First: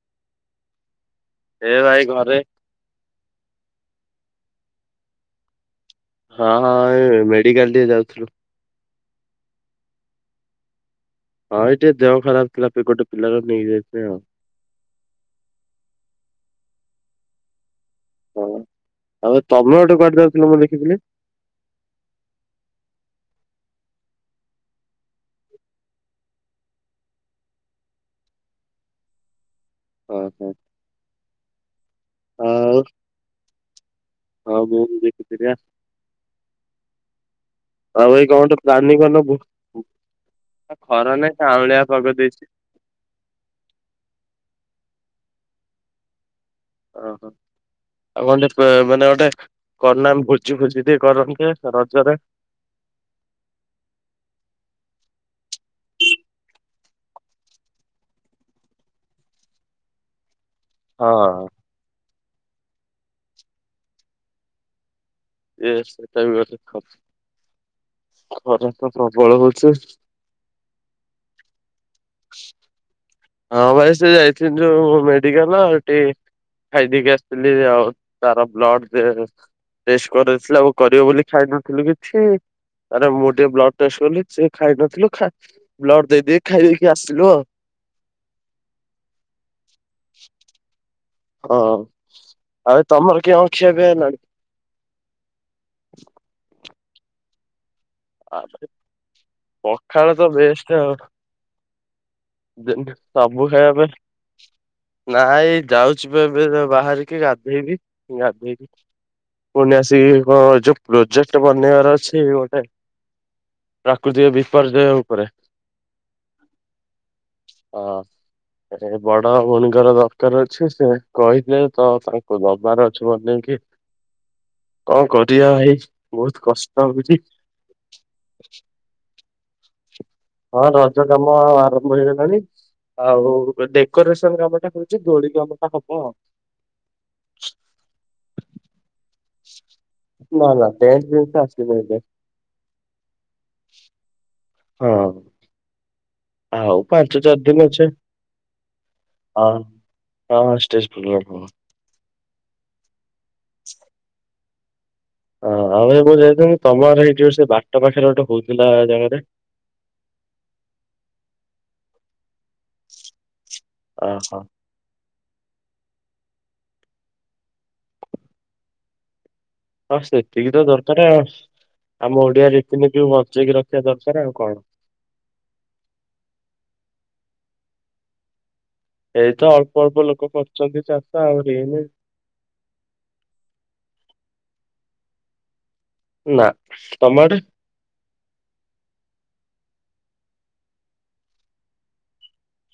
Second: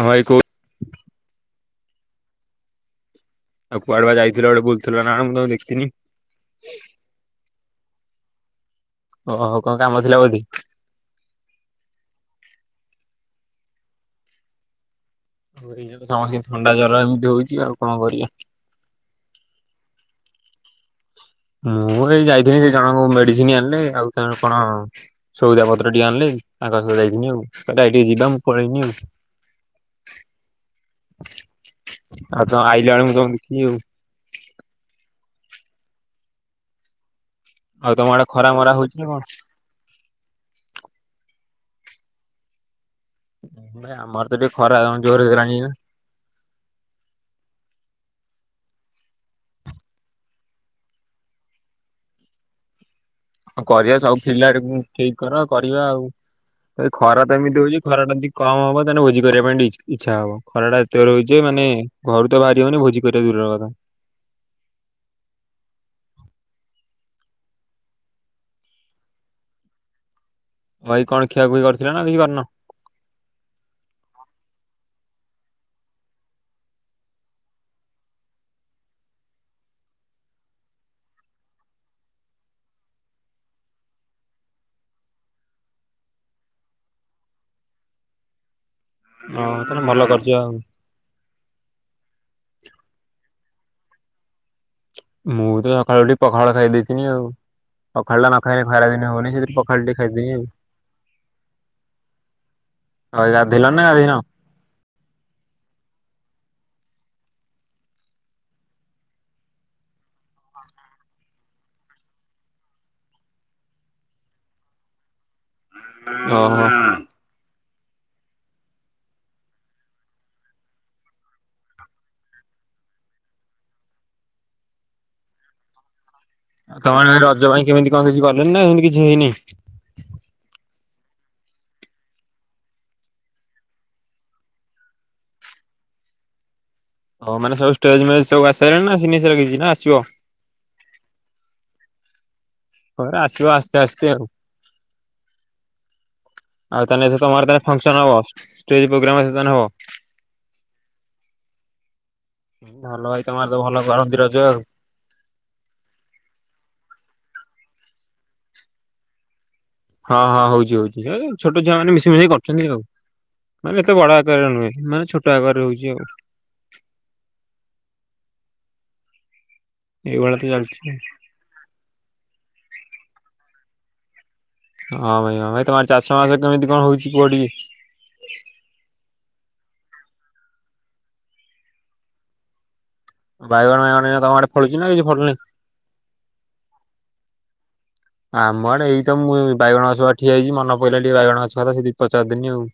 ହଁ ଭାଇ କୁଅ। ହେ ଭାଇ ଘରେ। ଆଉ କୁଆଡେଆ ଯାଇଥିଲ ଗୋଟେ ବୁଥିଲ ନା ମୁଁ ତମକୁ ଦେଖିତିିନି। ହଁ ହଁ ଏ ମେଡିକାଲ ଟିକେ ଯାଉଥିଲୁ। ଓହୋ କଣ କାମ ଥିଲା ବୋଲି? ହଁ ଏଇଠି ଦେହ ଖରାପ ଥିଲା ଗୋଟେ ପିଲାାର ନେଇଯାଇଥିଲେ ଆଉ। ସମସ୍ତେ ଥଣ୍ଡା ଜ୍ୱର ଏମିତି ହଉଛି ଆଉ କଣ କରିବା। ହଁ ଆଉ ତମେ ଗୋଟେ କୁଆଡେ ଯାଉଥିଲ ମୁଁ ଦେଖିଥିଲି? ମୁଁ ଏଇ ଯାଇଥିଲି ସେ ଜଣଙ୍କୁ ମେଡିସିନ ଆଣିଲେ। ଆଉ ତାଙ୍କ କଣ ସଉଦା ପତ୍ର ଟିକେ ଆଲି ତାଙ୍କ ସହତ ଯାଇକିନି ଆଉ ଟିକେ ଯିବା ମୁଁ ପଳେଇନି ଆଉ। ଓ ହୋ। ଆଉ ତମ ଆଇ ଜଣେ ମୁଁ ତମକୁ ଦେଖିବି ଆଉ। ହଉ ମୁ ଦେଖିତରିଆ। ତମ ଆଉ ଆଡେ ଏଇ କଣ ଖରା ଗୋଟେ ମରା ହଉଛି ପ୍ଲାନିଂ ନା କରୁନ କଣ? ଖରା ନାଇଁ କାଉଁଳିଆ ପାଗ ଦେଇଛି। ଭାଇ ଆମର ତ ଟିକେ ଖରା ଜୋର ହେଇଗଲାଣି ଏ। ଓହୋ। ଆଉ କଟେ ମାନେ ଗୋଟେ କରନା ଭୋଜି ଭୋଜି ଟ କରନ୍ତି ରଜରେ। ଆଉ କରିବା ସବୁ ପିଲା ଠିକ କର କରିବା ଆଉ। ଏ ଖରା ତ ଏମିତି ହଉଛି ଖରା ଟ ଯଦି କମ ହବ ତାହେଲେ ଭୋଜି କରିବା ପାଇଁ ଇଚ୍ଛା ହବ। ଖରା ଟା ତ ରହୁଛ ହଁ। ମାନେ ଘରୁ ତ ବାହାରିବନି ଭୋଜି କରିବା ଦୂରର କଥା। ଏଇ ସେଇଟା ବି ଗଟେ ଖରା ତ ପ୍ରବଳ ହଉଛି। ଭାଇ କଣ ଖିଆକୁୁଇ କରିଥିଲେ ନା କିଛି କରିନ? ହଁ ଭାଇ ସେ ଯାଇଥିନି ଯୋଉ ମେଡିକାଲ ହେଠି ଖାଇଦେଇକି ଆସିଥିଲି ଆଉ ତାର ବ୍ଲଡ ଦେ ରେଷ୍ଟ କରଥିଲେ ଆଉ କରିବ ବୋଲି ଖାଇନଥିଲୁ କିଛି। ଆରେ ମୁଁ ଟିକେ ବ୍ଲଡ ଟେଷ୍ଟ କଲି ସିଏ ଖାଇ ନଥିଲୁ ଖା ବ୍ଲଡ ଦେଇ ଦେଇକି ଖାଇ ଦେଇକି ଆସିଲୁ ଆଉ। ହଁ ଆପଣ ଭଲ କରିଛ ଆଉ। ହଁ ଆଉ ତମର କିଏ ଅଛି ଏବେ ନା? ମୁଁ ତ ସକାଳୁ ଉଠି ପଖାଳ ଖାଇ ଦେଇଥିନି ଆଉ। ପଖାଳ ଟା ନଖାଇନେ ଆରେ ଖରା ଦିନେ ହଉନି ସେଥିରେ ପଖାଳ ଟେ ଖାଇଦେଇଛି ଆଉ। ଦିନ ଆ ସବୁ ଗାଧିଲ ଖାଇବା ନା ପାଇଁ ଗାଧିନ? ନାଇଁ ଯାଉଛି ଏବେ ବାହାରିକି ଗାଧେଇବି। ଗାଧେଇକି ପୁଣି ଆସିକି କଣ ଯୋଉ ପ୍ରୋଜେକ୍ଟ ବନେଇବାର ଅଛି ଗୋଟେ ପ୍ରାକୃତିକ ବିପର୍ଯ୍ୟୟ ଉପରେ। ଓହୋ। ହଁ। ଏ ବଡ ଭଉଣୀଙ୍କର ଦରକାର ଅଛି ସେ କହିଥିଲେ ତ ତାଙ୍କୁ ଦବାର ଅଛି ବନେଇକି କଣ କରିଆ ଭାଇ ବହୁତ ଆଉ କଷ୍ଟ ତମେ ହଉଛି ରଜ ପାଇଁ କେମିତି କଣ କିଛି କଲେଣି ନା ଏମିତି କିଛି ହେଇନି? ହଁ ରଜ କାମ ଆରମ୍ଭ ହେଇଗଲାଣି। ଆଉ ଡେକୋରେସନ କାମଟା ହୁଛି ଦୋଳି କାମ ଟା ହବ ଆଉ। ହଉ ମାନେ ସବ ଷ୍ଟେଜ୍ ମେଜ ସବୁ ଆସିସାଇଲାଣି ନା ଆସିନି କିଛି, ନା ଆସିବ। ନା ନା ଷ୍ଟେଜ ଜିନସ ଆସିନି ଏଯାଏ। ପରେ ଆସିବ ଆସ୍ତେ ଆସ୍ତେ ଆଉ। ଓ। ଆଉ ତାହେଲେ ଚାରି ତମର ଦିନ ଅଛି ଫଙ୍କସନ ହବ ଷ୍ଟେଜ ପ୍ରୋଗ୍ରାମ ହବ। ହଁ ହଁ ଷ୍ଟେଜ୍ ପ୍ରୋଗ୍ରାମ ହବ। ଭଲ ଭାଇ ତମର ତ ଭଲ କରନ୍ତି ରଜ ଆଉ। ହ ଆଉ ମୁଁ ଯାଇଥିଲି ତମର ଏଇଠି ସେ ବାଟ ପାଖରେ ଗୋଟେ ହଉଥିଲା ଜାଗାରେ। ହଁ ହଁ ହଉଛି ହଉଛି ଛୋଟ ଛୁଆ ମାନ ମିଶ ମିଶେଇ କରିଛନ୍ତି ଆଉ। ମାନେ ଏତେ ବଡ ଓହୋ। ଆକାରରରେ ନୁହେଁ ମାନେ ଛୋଟ ଆକାରରେ ହଉଛି ଆଉ। ହଁ ଏଇଭଳିଆ ସେତିକି ତ ଚାଲିଛି। ଦରକାର ଆମ ଓଡିଆ ରିତିନିତି କି ବଞ୍ଚେଇକି ରଖିବା ଦରକାର ଆଉ କଣ। ହଁ ଭାଇ ହଁ ଭାଇ ତମର ଚାଷ ବାସ କେମିତି କଣ ହଉଛି କୁହ ଟିକେ। ଏଇତ ଅଳ୍ପ ଅଳ୍ପ ଲୋକ କରୁଛନ୍ତି ଚାଷ ହେଇନି। ବାଇଗଣ ବାଇଗଣ ତମର ଫଳୁଚି ନା କିଛି ଫଳୁନି। ନା ତମ ଆଡ଼େ। ଆମ ଆଡ଼େ ଏଇ ତ ମୁଁ ବାଇଗଣ ଛୁଆ ଠିଆ ହେଇଛି ମନ ପଇଲା ଟକେ ବାଇଗଣ ଛୁଆ ତ ସେ ଦି ପଚାର ଦିନ ଆଉ।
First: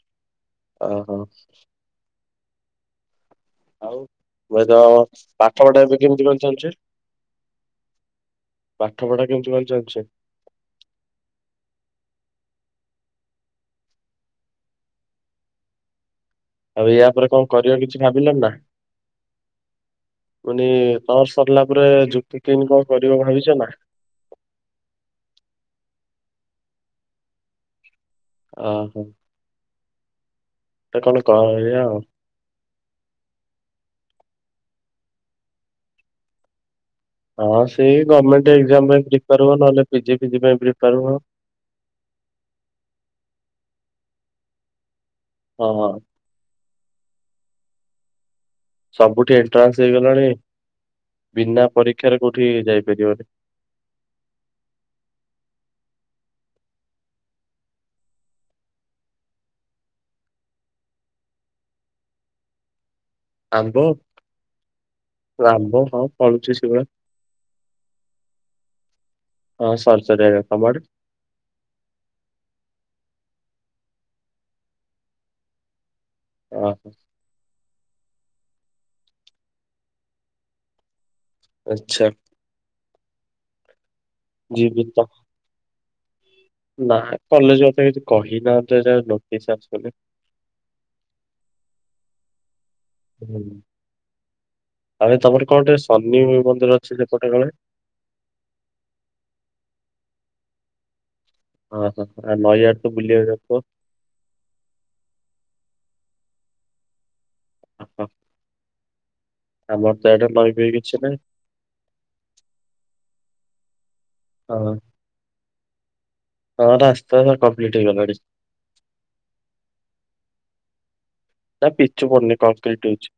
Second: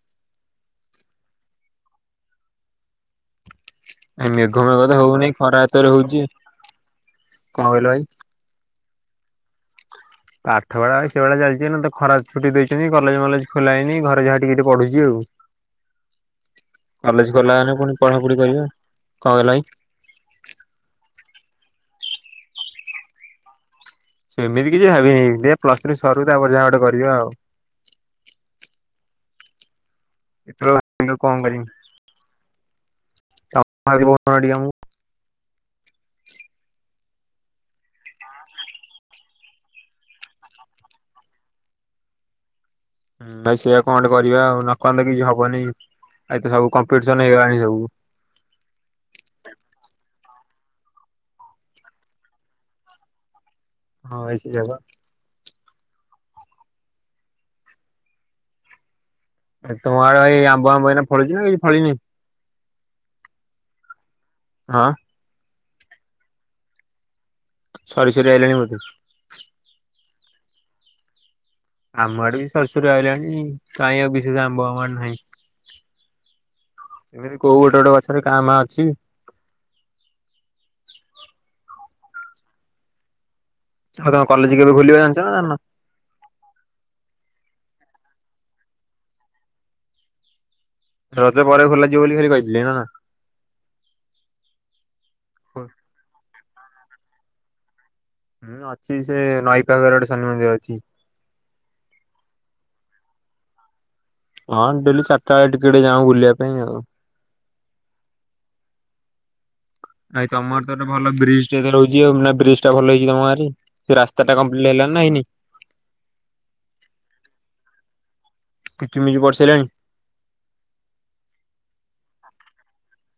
ଓ ହୋ। ଆଉ ଏ ମେଘ ମଭାଇ ମେଘ ତ ତମ ହଉନି ଖରା ପାଠ ପଢା ଏତେରେ ଏବେ ହଉଛି କେମିତି କଣ ଚାଲିଛି? କଣ କହିଲ ଭାଇ? ପାଠ ପଢା କେମିତି କଣ ଚାଲିଛି। ପାଠ ପଢା ସେଭଳିଆ ଚାଲିଛି ଏନେତ ଖରା ଛୁଟି ଦେଇଛନ୍ତି କଲେଜ ମଲେଜ ଖୋଲାଇନିରେ ଯାହା ଟିକ ଟେ ପଢୁଛି ଆଉ। ଆଉ କଲେଜ ୟାପରେ କଣ ଖୋଲା ହେଲେ କରିବ ପୁଣି କିଛି ପଢାପଢି ଭାବିଲନି ନା। କରିବା କଣ କହିଲ ଭାଇ? ମାନେ ତର ସରିଲା ପରେ ଯୁକ୍ତ ତିନି କଣ କରିବ ଭାବିଛ ନା। ସେମିତି କିଛି ଭାବିନି ଦେ ପ୍ଲସ୍ ଥ୍ରୀ ସରୁ ତାପରେ ଯାହା ଗଟେ କରିବ ଆଉ। ଓହୋ। ତ କଣ କରିବା ଆଉ। [inaudible] ହଁ ସେଇ ଗଭର୍ମେଣ୍ଟ ଏକ୍ସାମ ପାଇଁ ପ୍ରିପାର ହୁଅ ନହଲେ ପିଜି ଫିଜି ପାଇଁ ପ୍ରିପାର ହୁଅ। ହୁଁ ଭାଇ ସେଇଆ କଣ ଗୋଟେ କରିବା ଆଉ ନ କଲେ କିଛି ହବନି ହଁ ଆ ତ ସବୁ କମ୍ପିଟିସନ ହେଇଗଲାଣି ସବୁ। ସବୁଠି ଏଣ୍ଟ୍ରାନ୍ସ ହେଇଗଲାଣି ବିନା ପରୀକ୍ଷାରେ କୋଉଠି ଯାଇପାରିବନି। ହଁ ଭାଇ ସେଇଆ ବା। ଏ ତମ ଆଡେ ଏଇ ଆମ୍ବ ଆମ୍ବଇନା ଫଳୁଚି ନା କିଛି ଫଳିନି। ଆମ୍ବ ହଁ। ଆମ୍ବ ହଁ ପଳୁଛି ସେଭଳି। ସରି ସରି ଆଇଲାଣି ବୋଧେ। ହଁ ସରି ସରି ଆସିଲାଣି ତମ ଆଡ଼େ। ଆମ ଆଡେ ବି ସରସରିୀ ରହିଲାଣି କାହିଁ ଆଉ ବି ସେ ଆମ୍ଭ ଆମ ଆଡ ନାହିଁ। ଓ। ସେମିତି କୋଉ ଗୋଟେ ଗୋଟେ ଗଛରେ କାଁ ଭା ଅଛି। ଆଚ୍ଛା। ଆଉ ତମ କଲେଜ କେବେ ଯିବି ଖୋଲିବା ତ ଜାଣିଛ ନା ଜାଣିନ? ନା କଲେଜ କଥା କିଛି କହିନାହାନ୍ତି ଯ ନୋଟିସ୍ ଆସିନି। ରଜ ପରେ ଖୋଲାଯିବ ବୋଲି ଖାଲି କହିଥିଲି ନା କଣ? ହୁଁ ଆରେ ତମର ହୁଁ କଣ ଟେ ଶନି ମନ୍ଦିର ଅଛି ସେପଟେ କାଳେ। ହୁଁ ଅଛି, ସେ ନଈ ପାଖରେ ଗୋଟେ ଶନି ମନ୍ଦିର ଅଛି। ହଁ ହୋ, ନଈଆଡେ ତ ବୁଲିିବାକୁ ଯାଉଥିବ? ହଁ ଡେଲି ଚାରିଟା ବେଳେ ଟିକେ ଟିକେ ଯାଉ ବୁଲିବା ପାଇଁ ଆଉ। ଅହ ଭାଇ ତମର ଗୋଟେ ଭଲ ବ୍ରିଜ ଟେ [unintelligible] ନା ବ୍ରିଜ ଟା ଭଲ ହେଇଛି ତମ ଗାଁରେ। ସେ ରାସ୍ତା ଟା କମ୍ପ୍ଲିଟ ହଁ। ହେଲା ନା ହେଇନି? ହଁ ରାସ୍ତାଟା କମ୍ପ୍ଲିଟ ହେଇଗଲାଣି। ପିଚୁମିଚୁ ପଡି ସାଇଲାଣି? ନା ପିଛୁ ପଡ଼ୁନି କଂକ୍ରିଟ୍ ହୋଉଛି।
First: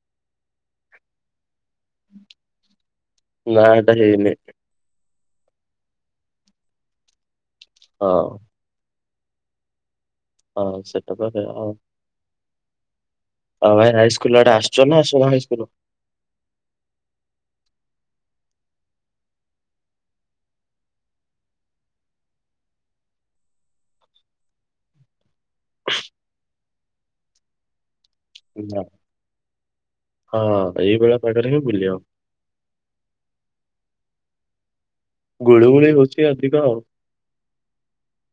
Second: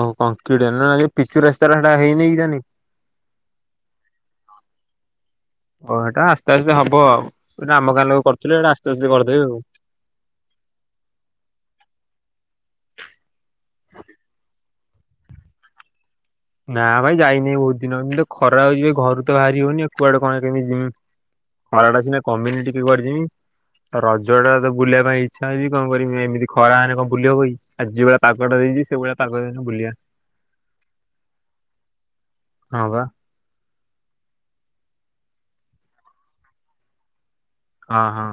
ଓ କଂକ୍ରିଟି ନା, ପିଚୁ ରାସ୍ତା ରେ ସେଟା ହେଇନି କି ଜାନୀ। ନା ଏଟା ହେଇନି। ଓ ଏଟା ଆସ୍ତେ ଆସ୍ତେ ହବ ଆଉ, ଆମ ଗାଁ ହଁ ଲୋକ କରିୁଥିଲେ ଏଇଟା ଆସ୍ତେ ଆସ୍ତେ କରିଦେବେ ଆଉ ହଁ ସେଇଟା ତ ସେଇୟା। ହଉ ଭାଇ ହାଇସ୍କୁଲଆଡେ ଆସଛ ନା ଆସୁନ ହାଇସ୍କୁଲ୍। ନା ଭାଇ ଯାଇନହିଁ ବହୁତ ଦିନ ଏମିତି ଖରା ହଉଛି ଭାଇ ଘରୁ ତ ବାରି ହଉନି କୁଆଡେ କଣ କେମିତିି ଯିମି। ଖରା ଟା ସିନା କମିଲେ କୁଆଡେ ଯିମି। ରଜ ଟା ତ ବୁଲିବା ପାଇଁ ଇଛା ହଉଛି କଣ କରିବି, ଏମିତି ଖରା ହେନେ କଣ ବୁଲି ହବ କି ଆ ଯୁଆ ପାଗଟେ ନା। ଦେଇଛି ସେଇଭଳିଆ ପାଗ ହେଲେ ବୁଲିଆ। ହଁ ଏଇଭଳିଆ ପାଗରେ ହିଁ ବୁଲିଅ। ହଁ ବା। ଗୁଳି ଗୁଳି ହଉଚି ଅଧିକ ଆଉ। ହଁ ହଁ।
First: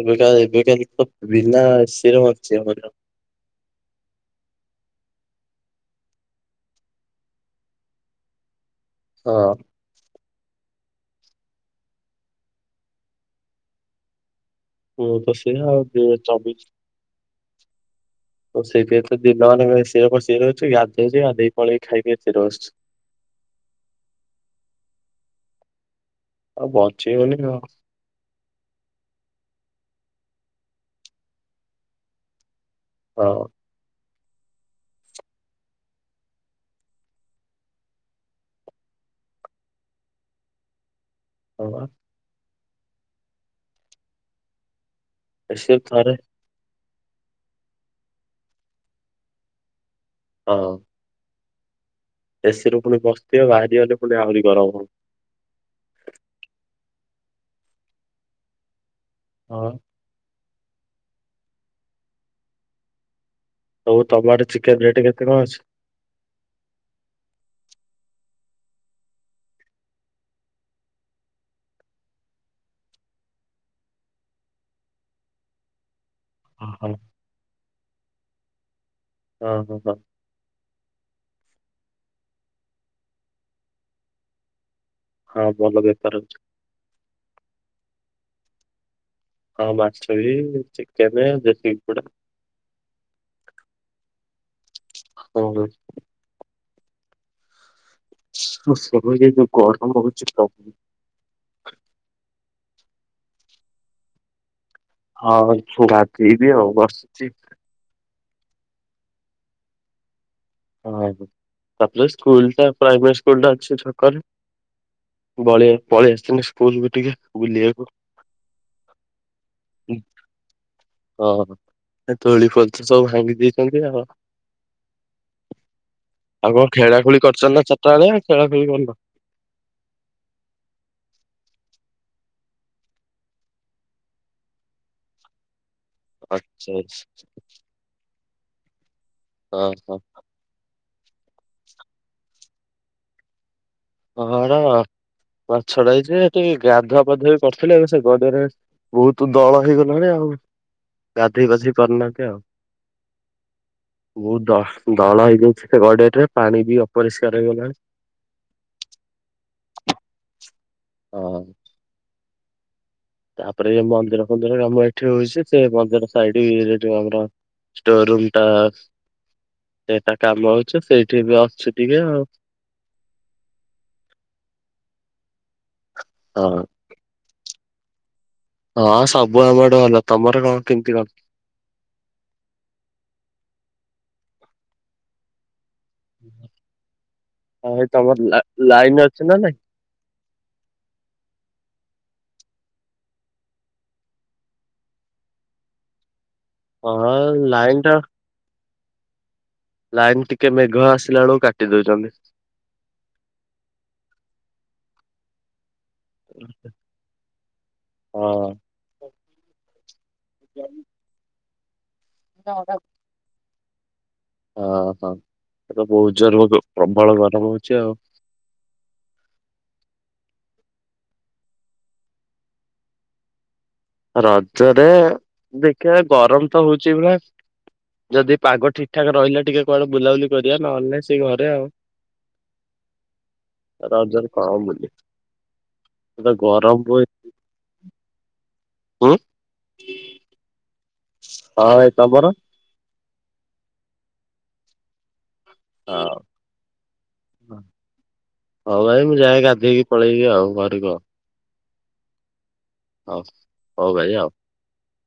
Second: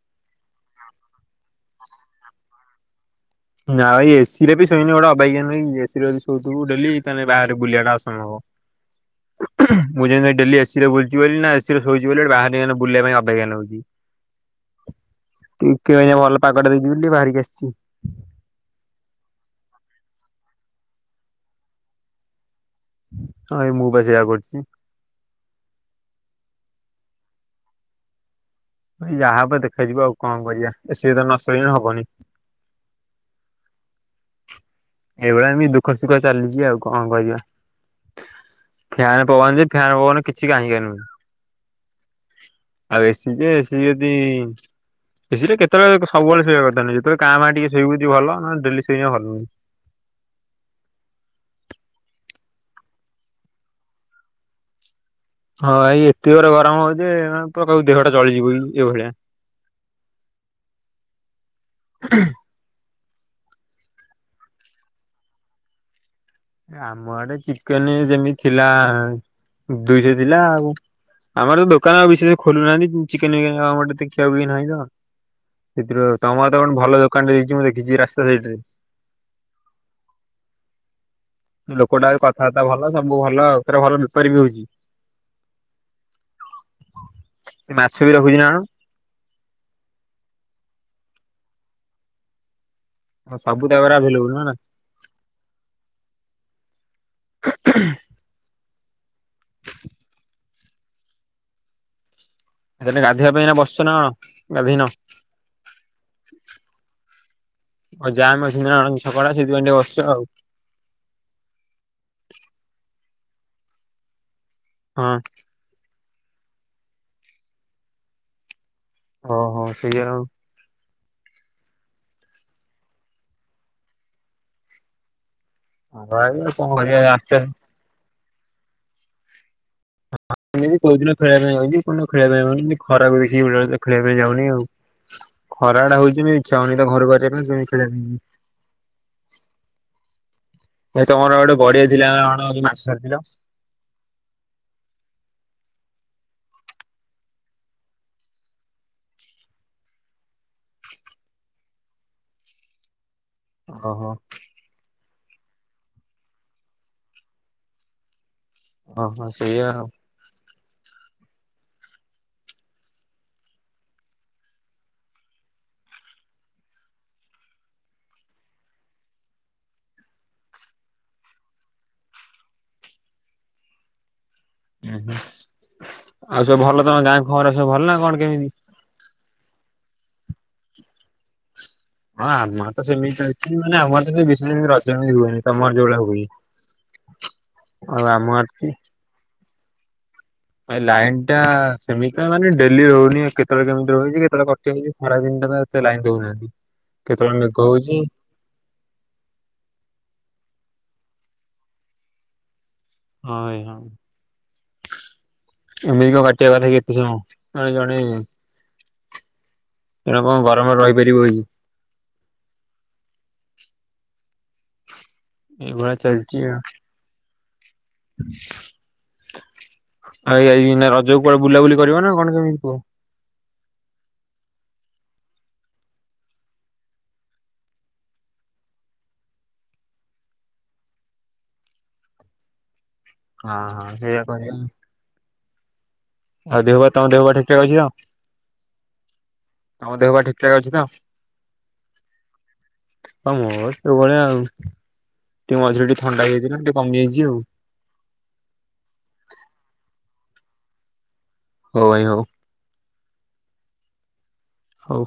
ଏବେକା ଏବେକା ଭିନ୍ନ [unintelligible] ଆମର। ନା ଏଇ ଏସି ରେ ସୋଇନେ ଗୋଟେ ଅବାଗିଆ ନୁହଁ କି, ଏସିରେ ଯଦି ଶୋଉଥିବୁ ଡେଲି, ତାହେଲେ ବାହରେ ବୁଲିବାଟା ଅସମ୍ଭବ। ହଁ। ମୁଁ ଯେନ୍ତି ଡେଲି ଏସି ରେ ବୁଛି ବୋଲି ନା ଏସିରେ ଶୋଇଛି ବୋଲି ବାହାରାରେ ବୁଲିବା ପାଇଁ ଅବାଗିଆ ନାଗୁଚି। ମୁଁ ତ ସେଇଆ ଆଉ ଟିକେ ଦୁଇ ଅଇଁଆ ହଜାର ଭଲ ଚବିଶ ପାଗଟା ଦେଇଚି ବୋଲି ବାହାରିକି ଆସିଛି। [unintelligible] ପଳେଇ ଖାଇକି ଏତେ ରସ। ହଁ ଏ ମୁଁ ବା ସେଇୟା କରୁଚି। ଆଉ ବଞ୍ଚେଇବନି ଆଉ। ନାଇ ଯାହା ହବ ଦେଖାଯିବ ଆଉ କଣ କରିବା, ଏସି ରେ ବି ତ ନସୋଇଁଲେ ହବନି। ହଉ। ଏଇଭଳିଆ ଏମିତି ଦୁଃଖ ସୁଖ ଚାଲିଛି ଆଉ କଣ କରିବା? ଫ୍ୟାନ୍ ପବନ ଯେ ଫ୍ୟନ୍ ପବନ କିଛି କାହିଁକା ନୁହେଁ। ହଉ ଆ ଆଉ ଏସି ଯେ ଏସିି ଯଦି ଏସିଟା ଏସି ରେ କେତବେଳେ ଥରେ ସବୁବେଳେ ଶୋଇବା କଥା ନୁହେ ଯେତେବେଳେ କାଁ ଭାଆଁ ଟିକେ ଶୋଇବୁ ଯଦି ଭଲ ନ ଡେଲି ଶୋଇବା ଭଲ ନୁହେ। ହ ଏସିିରୁୁ ପୁଣି ବସିଥିବ, ବାହାରିଗଲେ ପୁଣି ଆହୁରି ଗରମ ହଵ। ହଁ ଏଇ ଏତେ ର ଗରମ ହଉ ଯେ ମାନେ ପୁ ଦେହଟା ଜଳିଯିବ ପୁ ଏ ଭଳିଆ। ହଁ ପା। [inaudible] ହଉ ତମଆଡେ ଚିକେନ ରେଟ୍ କେତେ କଣ ଅଛି? ଆମ ଆଡେ ଚିକେନ ସେମିତି ଥିଲା ଦୁଇଶହ ଥିଲା ଆଉ। ଆମର ତ ଦୋକାନ ଆଉ ବିଶେଷ ଖୋଲୁନାହାନ୍ତି, ଚିକେନ ବିକେ ଆରେ ଖିଆ ବିି ନାହିଁ ନା। ସେଥି ତମର ତ ହଁ କଣ ହଁ ଭଲ ଦୋକାନ ରେ ଯାଇଛି ମୁଁ ଦେଖିଛି ରାସ୍ତା ସାଇଟ୍ ରେ। ହଁ ହଁ ହଁ। ଲୋକଟା କଥାବାର୍ତ୍ତା ଭଲ ସବୁ ଭଲ ଆଉ ଥରେ ଭଲ ବେପାର ବି ହଉଚି। ହଁ ଭଲ ବେପାର ହଉଚି। ସେ ମାଛ ବି ରଖୁଛି ନା ଆଣ? ହଁ ମାଛ ବି ଚିକେନେ ଦେଶୀ କୁକୁଡ଼ା। ସବୁ ତାଖରେ ଆଭେଲେବଲ ନୁହେ ନା। ହଁ। ହଁ। ଉ ସବୁ ଯୋଉ ଗରମ ହଉଛି ପ୍ରଭୁ। ଆ ଗାଧୋଇବା ପାଇଁ ଏ ବସିଚ ନା କଣ ଗାଧୋଇନ? ହଁ ଛୁଆତି ହେଇବି ଆଉ ବସିଚି। ଆଉ ଯା ମ [unintelligible] ବସିଚ ଆଉ। ଓ ତାପରେ ସ୍କୁଲ ଟା ପ୍ରାଇମେ ସ୍କୁଲ ଟା ଅଛି ଛକରେ। ହଁ। ବଳିଆ ପଳେଇ ଆସିି ଥିନି ସ୍କୁଲକୁ ଟିକେ ବୁଲିଆକୁ। ଓହୋ! ସେଇଆ ଆଉ। ହଁ ହଁ ସେ ଦୋଳି ଫୋଳି ତ ସବୁ ଭାଙ୍ଗି ଦେଇେଚନ୍ତି ଆଉ। ହଁ ଭାଇ ଆଉ କଣ ଖେଳା କରିବା ଖୋଳି ଆସ୍ତେ ଆସ୍ତେ କରିଚ ନା ଚାଟା ବେଳେ ଖେଳା ଖେଳି କରିନ ହଁ ଏମତି କୋଉଦିନ ଖେଳିଆ ପାଇଁ ଯାଉଛି କୋଉଦିନ ଖେଳିଆ ପାଇଁ ପାଉନି ଖରାକୁ ଦେଖି ବେଳେ ଖେଳିଆ ପାଇଁ ଯାଉନି ଆଉ। ଖରାଟା ହଉଚି ନି ଇଛା ଆଚ୍ଛା ହଉନି ତ ଆଚ୍ଛା ଘରୁ ବାହାରିଆ ପାଇଁ କେମତି ଖେଳିଆ ହଁ ହୋ ହୋ। ହେ ତମର ଗୋଟେ ଗଡିଆ ଥିଲା ନା କଣ କି ମାସ ଛାଡିଥିଲ। ହଁ ରଅ ମାଛଡା ହେଇଚି ଯେ ସେଠି ଗାଧୁଆ ପାଧୁଆ ବି କରିଥିଲେ ସେ ଗଡିଆରେ ବହୁତୁ ଦଳ ହେଇଗଲାଣି ଆଉ ଗାଧେଇ ପାଧେଇ କରନାହାନ୍ତି ଆଉ। ଅ ହ ବହୁତ ଦହ ଦଳ ହେଇଯାଇଛି ସେ ଗଡିଆ ଟାରେ ପାଣି ବି ଅପରିଷ୍କାର ହେଇଗଲାଣି। ଅହ ସେଇଆ ଆଉ। ଆ ଆଉ। ତାପରେ ଯଉ ମନ୍ଦିର ଫନ୍ଦିର ରାମ ଏଠି ରଉଛି ସେ ମନ୍ଦିର ସାଇଡ ରେ ଏଠି ଆମର ଷ୍ଟୋର ରୁମ ଟା ସେଟା କାମ ହଉଚି ସେଇଠି ବି ଅଛୁ ଟିକେ ଆଉ ହୁଁ ହୁଁ ଆଉ ହଁ। ସବୁ ଭଲ ତମ ଗାଁ ଖବର ସବୁ ଭଲ ନା କଣ କେମିତି? ହଁ ସବୁ ଆମଆଡେ ଭଲ ତମର ରଁ କେମତି କଁ ହଁ ଆମ ଆଡେ ତ ସେମତି ଚାଲଚି ମାନେ ଆମ ଆଡେ ତ ବିଶେଷ ରଜହିଁ ହୁଏନି ତମର ଯୋଉଭଳିଆ ହଉ ହଁ ଏଇ ଆମ ତମର ଲା ଆଡେ କି ଲାଇନ ଅଛି ନା ନାଇଁ? ଏ ଲାଇନ୍ ଟା ସେମିତି ତ ମାନେ ଡେଲି ରଉନି କେତେବେଳେ କେମତି ରହୁଛି କେତେବେଳେ କଟିଯାଉଛି ଖରା ଦିନ ଟା ସେ ଲାଇନ ଦଉନାଆନ୍ତି ହଁ କେତେବେଳେ ମେଘ ଲାଇନ ହଉଚି। ଲାଇନ୍ ଟିକେ ମେଘ ଆସିଲା ଏଳକୁ କାଟି ଦଉଚନ୍ତି। ହଁ ଏ ହଁ। ଏମିତି କଁ କାଟିଆ କଥା କି ଏତେ ଜଣ ଜଣେ ଜଣେ ହଁ। ଏଣୁ କଁ ଗରମରେ ରହିପାରିବ ଏଇଠି ହ ର [unintelligible] ଅ ହ ଏବେ ଏଇଭଳିଆ ବହୁତ ଜୋରେ ବୋଧେ ପ୍ରବଳ ଗରମ ହଉଚି ଆଉ। ଆଜ୍ଞା ଏଇକିନା ରଜ କୁ କୁଆଡେ ବୁଲାବୁଲି କରିବ ନା କଣ କେମିତି କୁହ? ରଜରେ ଦେଖିଆ ଗରମ ତ ହଉଛି ଏ ଭଳିଆ ଯଦି ପାଗ ଠିକ ଠାକ ରହିଲା ଟିକେ କୁଆଡେ ବୁଲାବୁଲି କରିବା ନହେଲେ ସେଇ ଘରେ ଆଉ। ହଁ ହଁ ସେଇଆ ରଜରେ କଁ କରିବା ବୁଲିବି ଆଉ ଦେହ ପା ତମ ଦେହ ପା ଠିକଠାକ ଅଛି ନା କଁ? ହୁଁ ତମ ଦେହ ପା ଠିକ ଠାକ ଅଛି ତ ହଁଅଁ ଏ ତମର? ହଁ ମୋର ତୋ ଭଳିଆ ଆଉ ଟିକେ ମଝିରେ ଟିକେ ହଁ। ଥଣ୍ଡା ହେଇଯାଇଥିଲା ଟିକେ କମିଆଇଛି ଆଉ। ହଁ ଭାଇ ମୁଁ ଯାଏଁ ଗାଧେଇକି ପଳେଇବି ଆଉ ଘରକୁ ହଉ ଭାଇ ହଉ। ହଉ ହଉ ଭାଇ ଆଉ। ହଉ।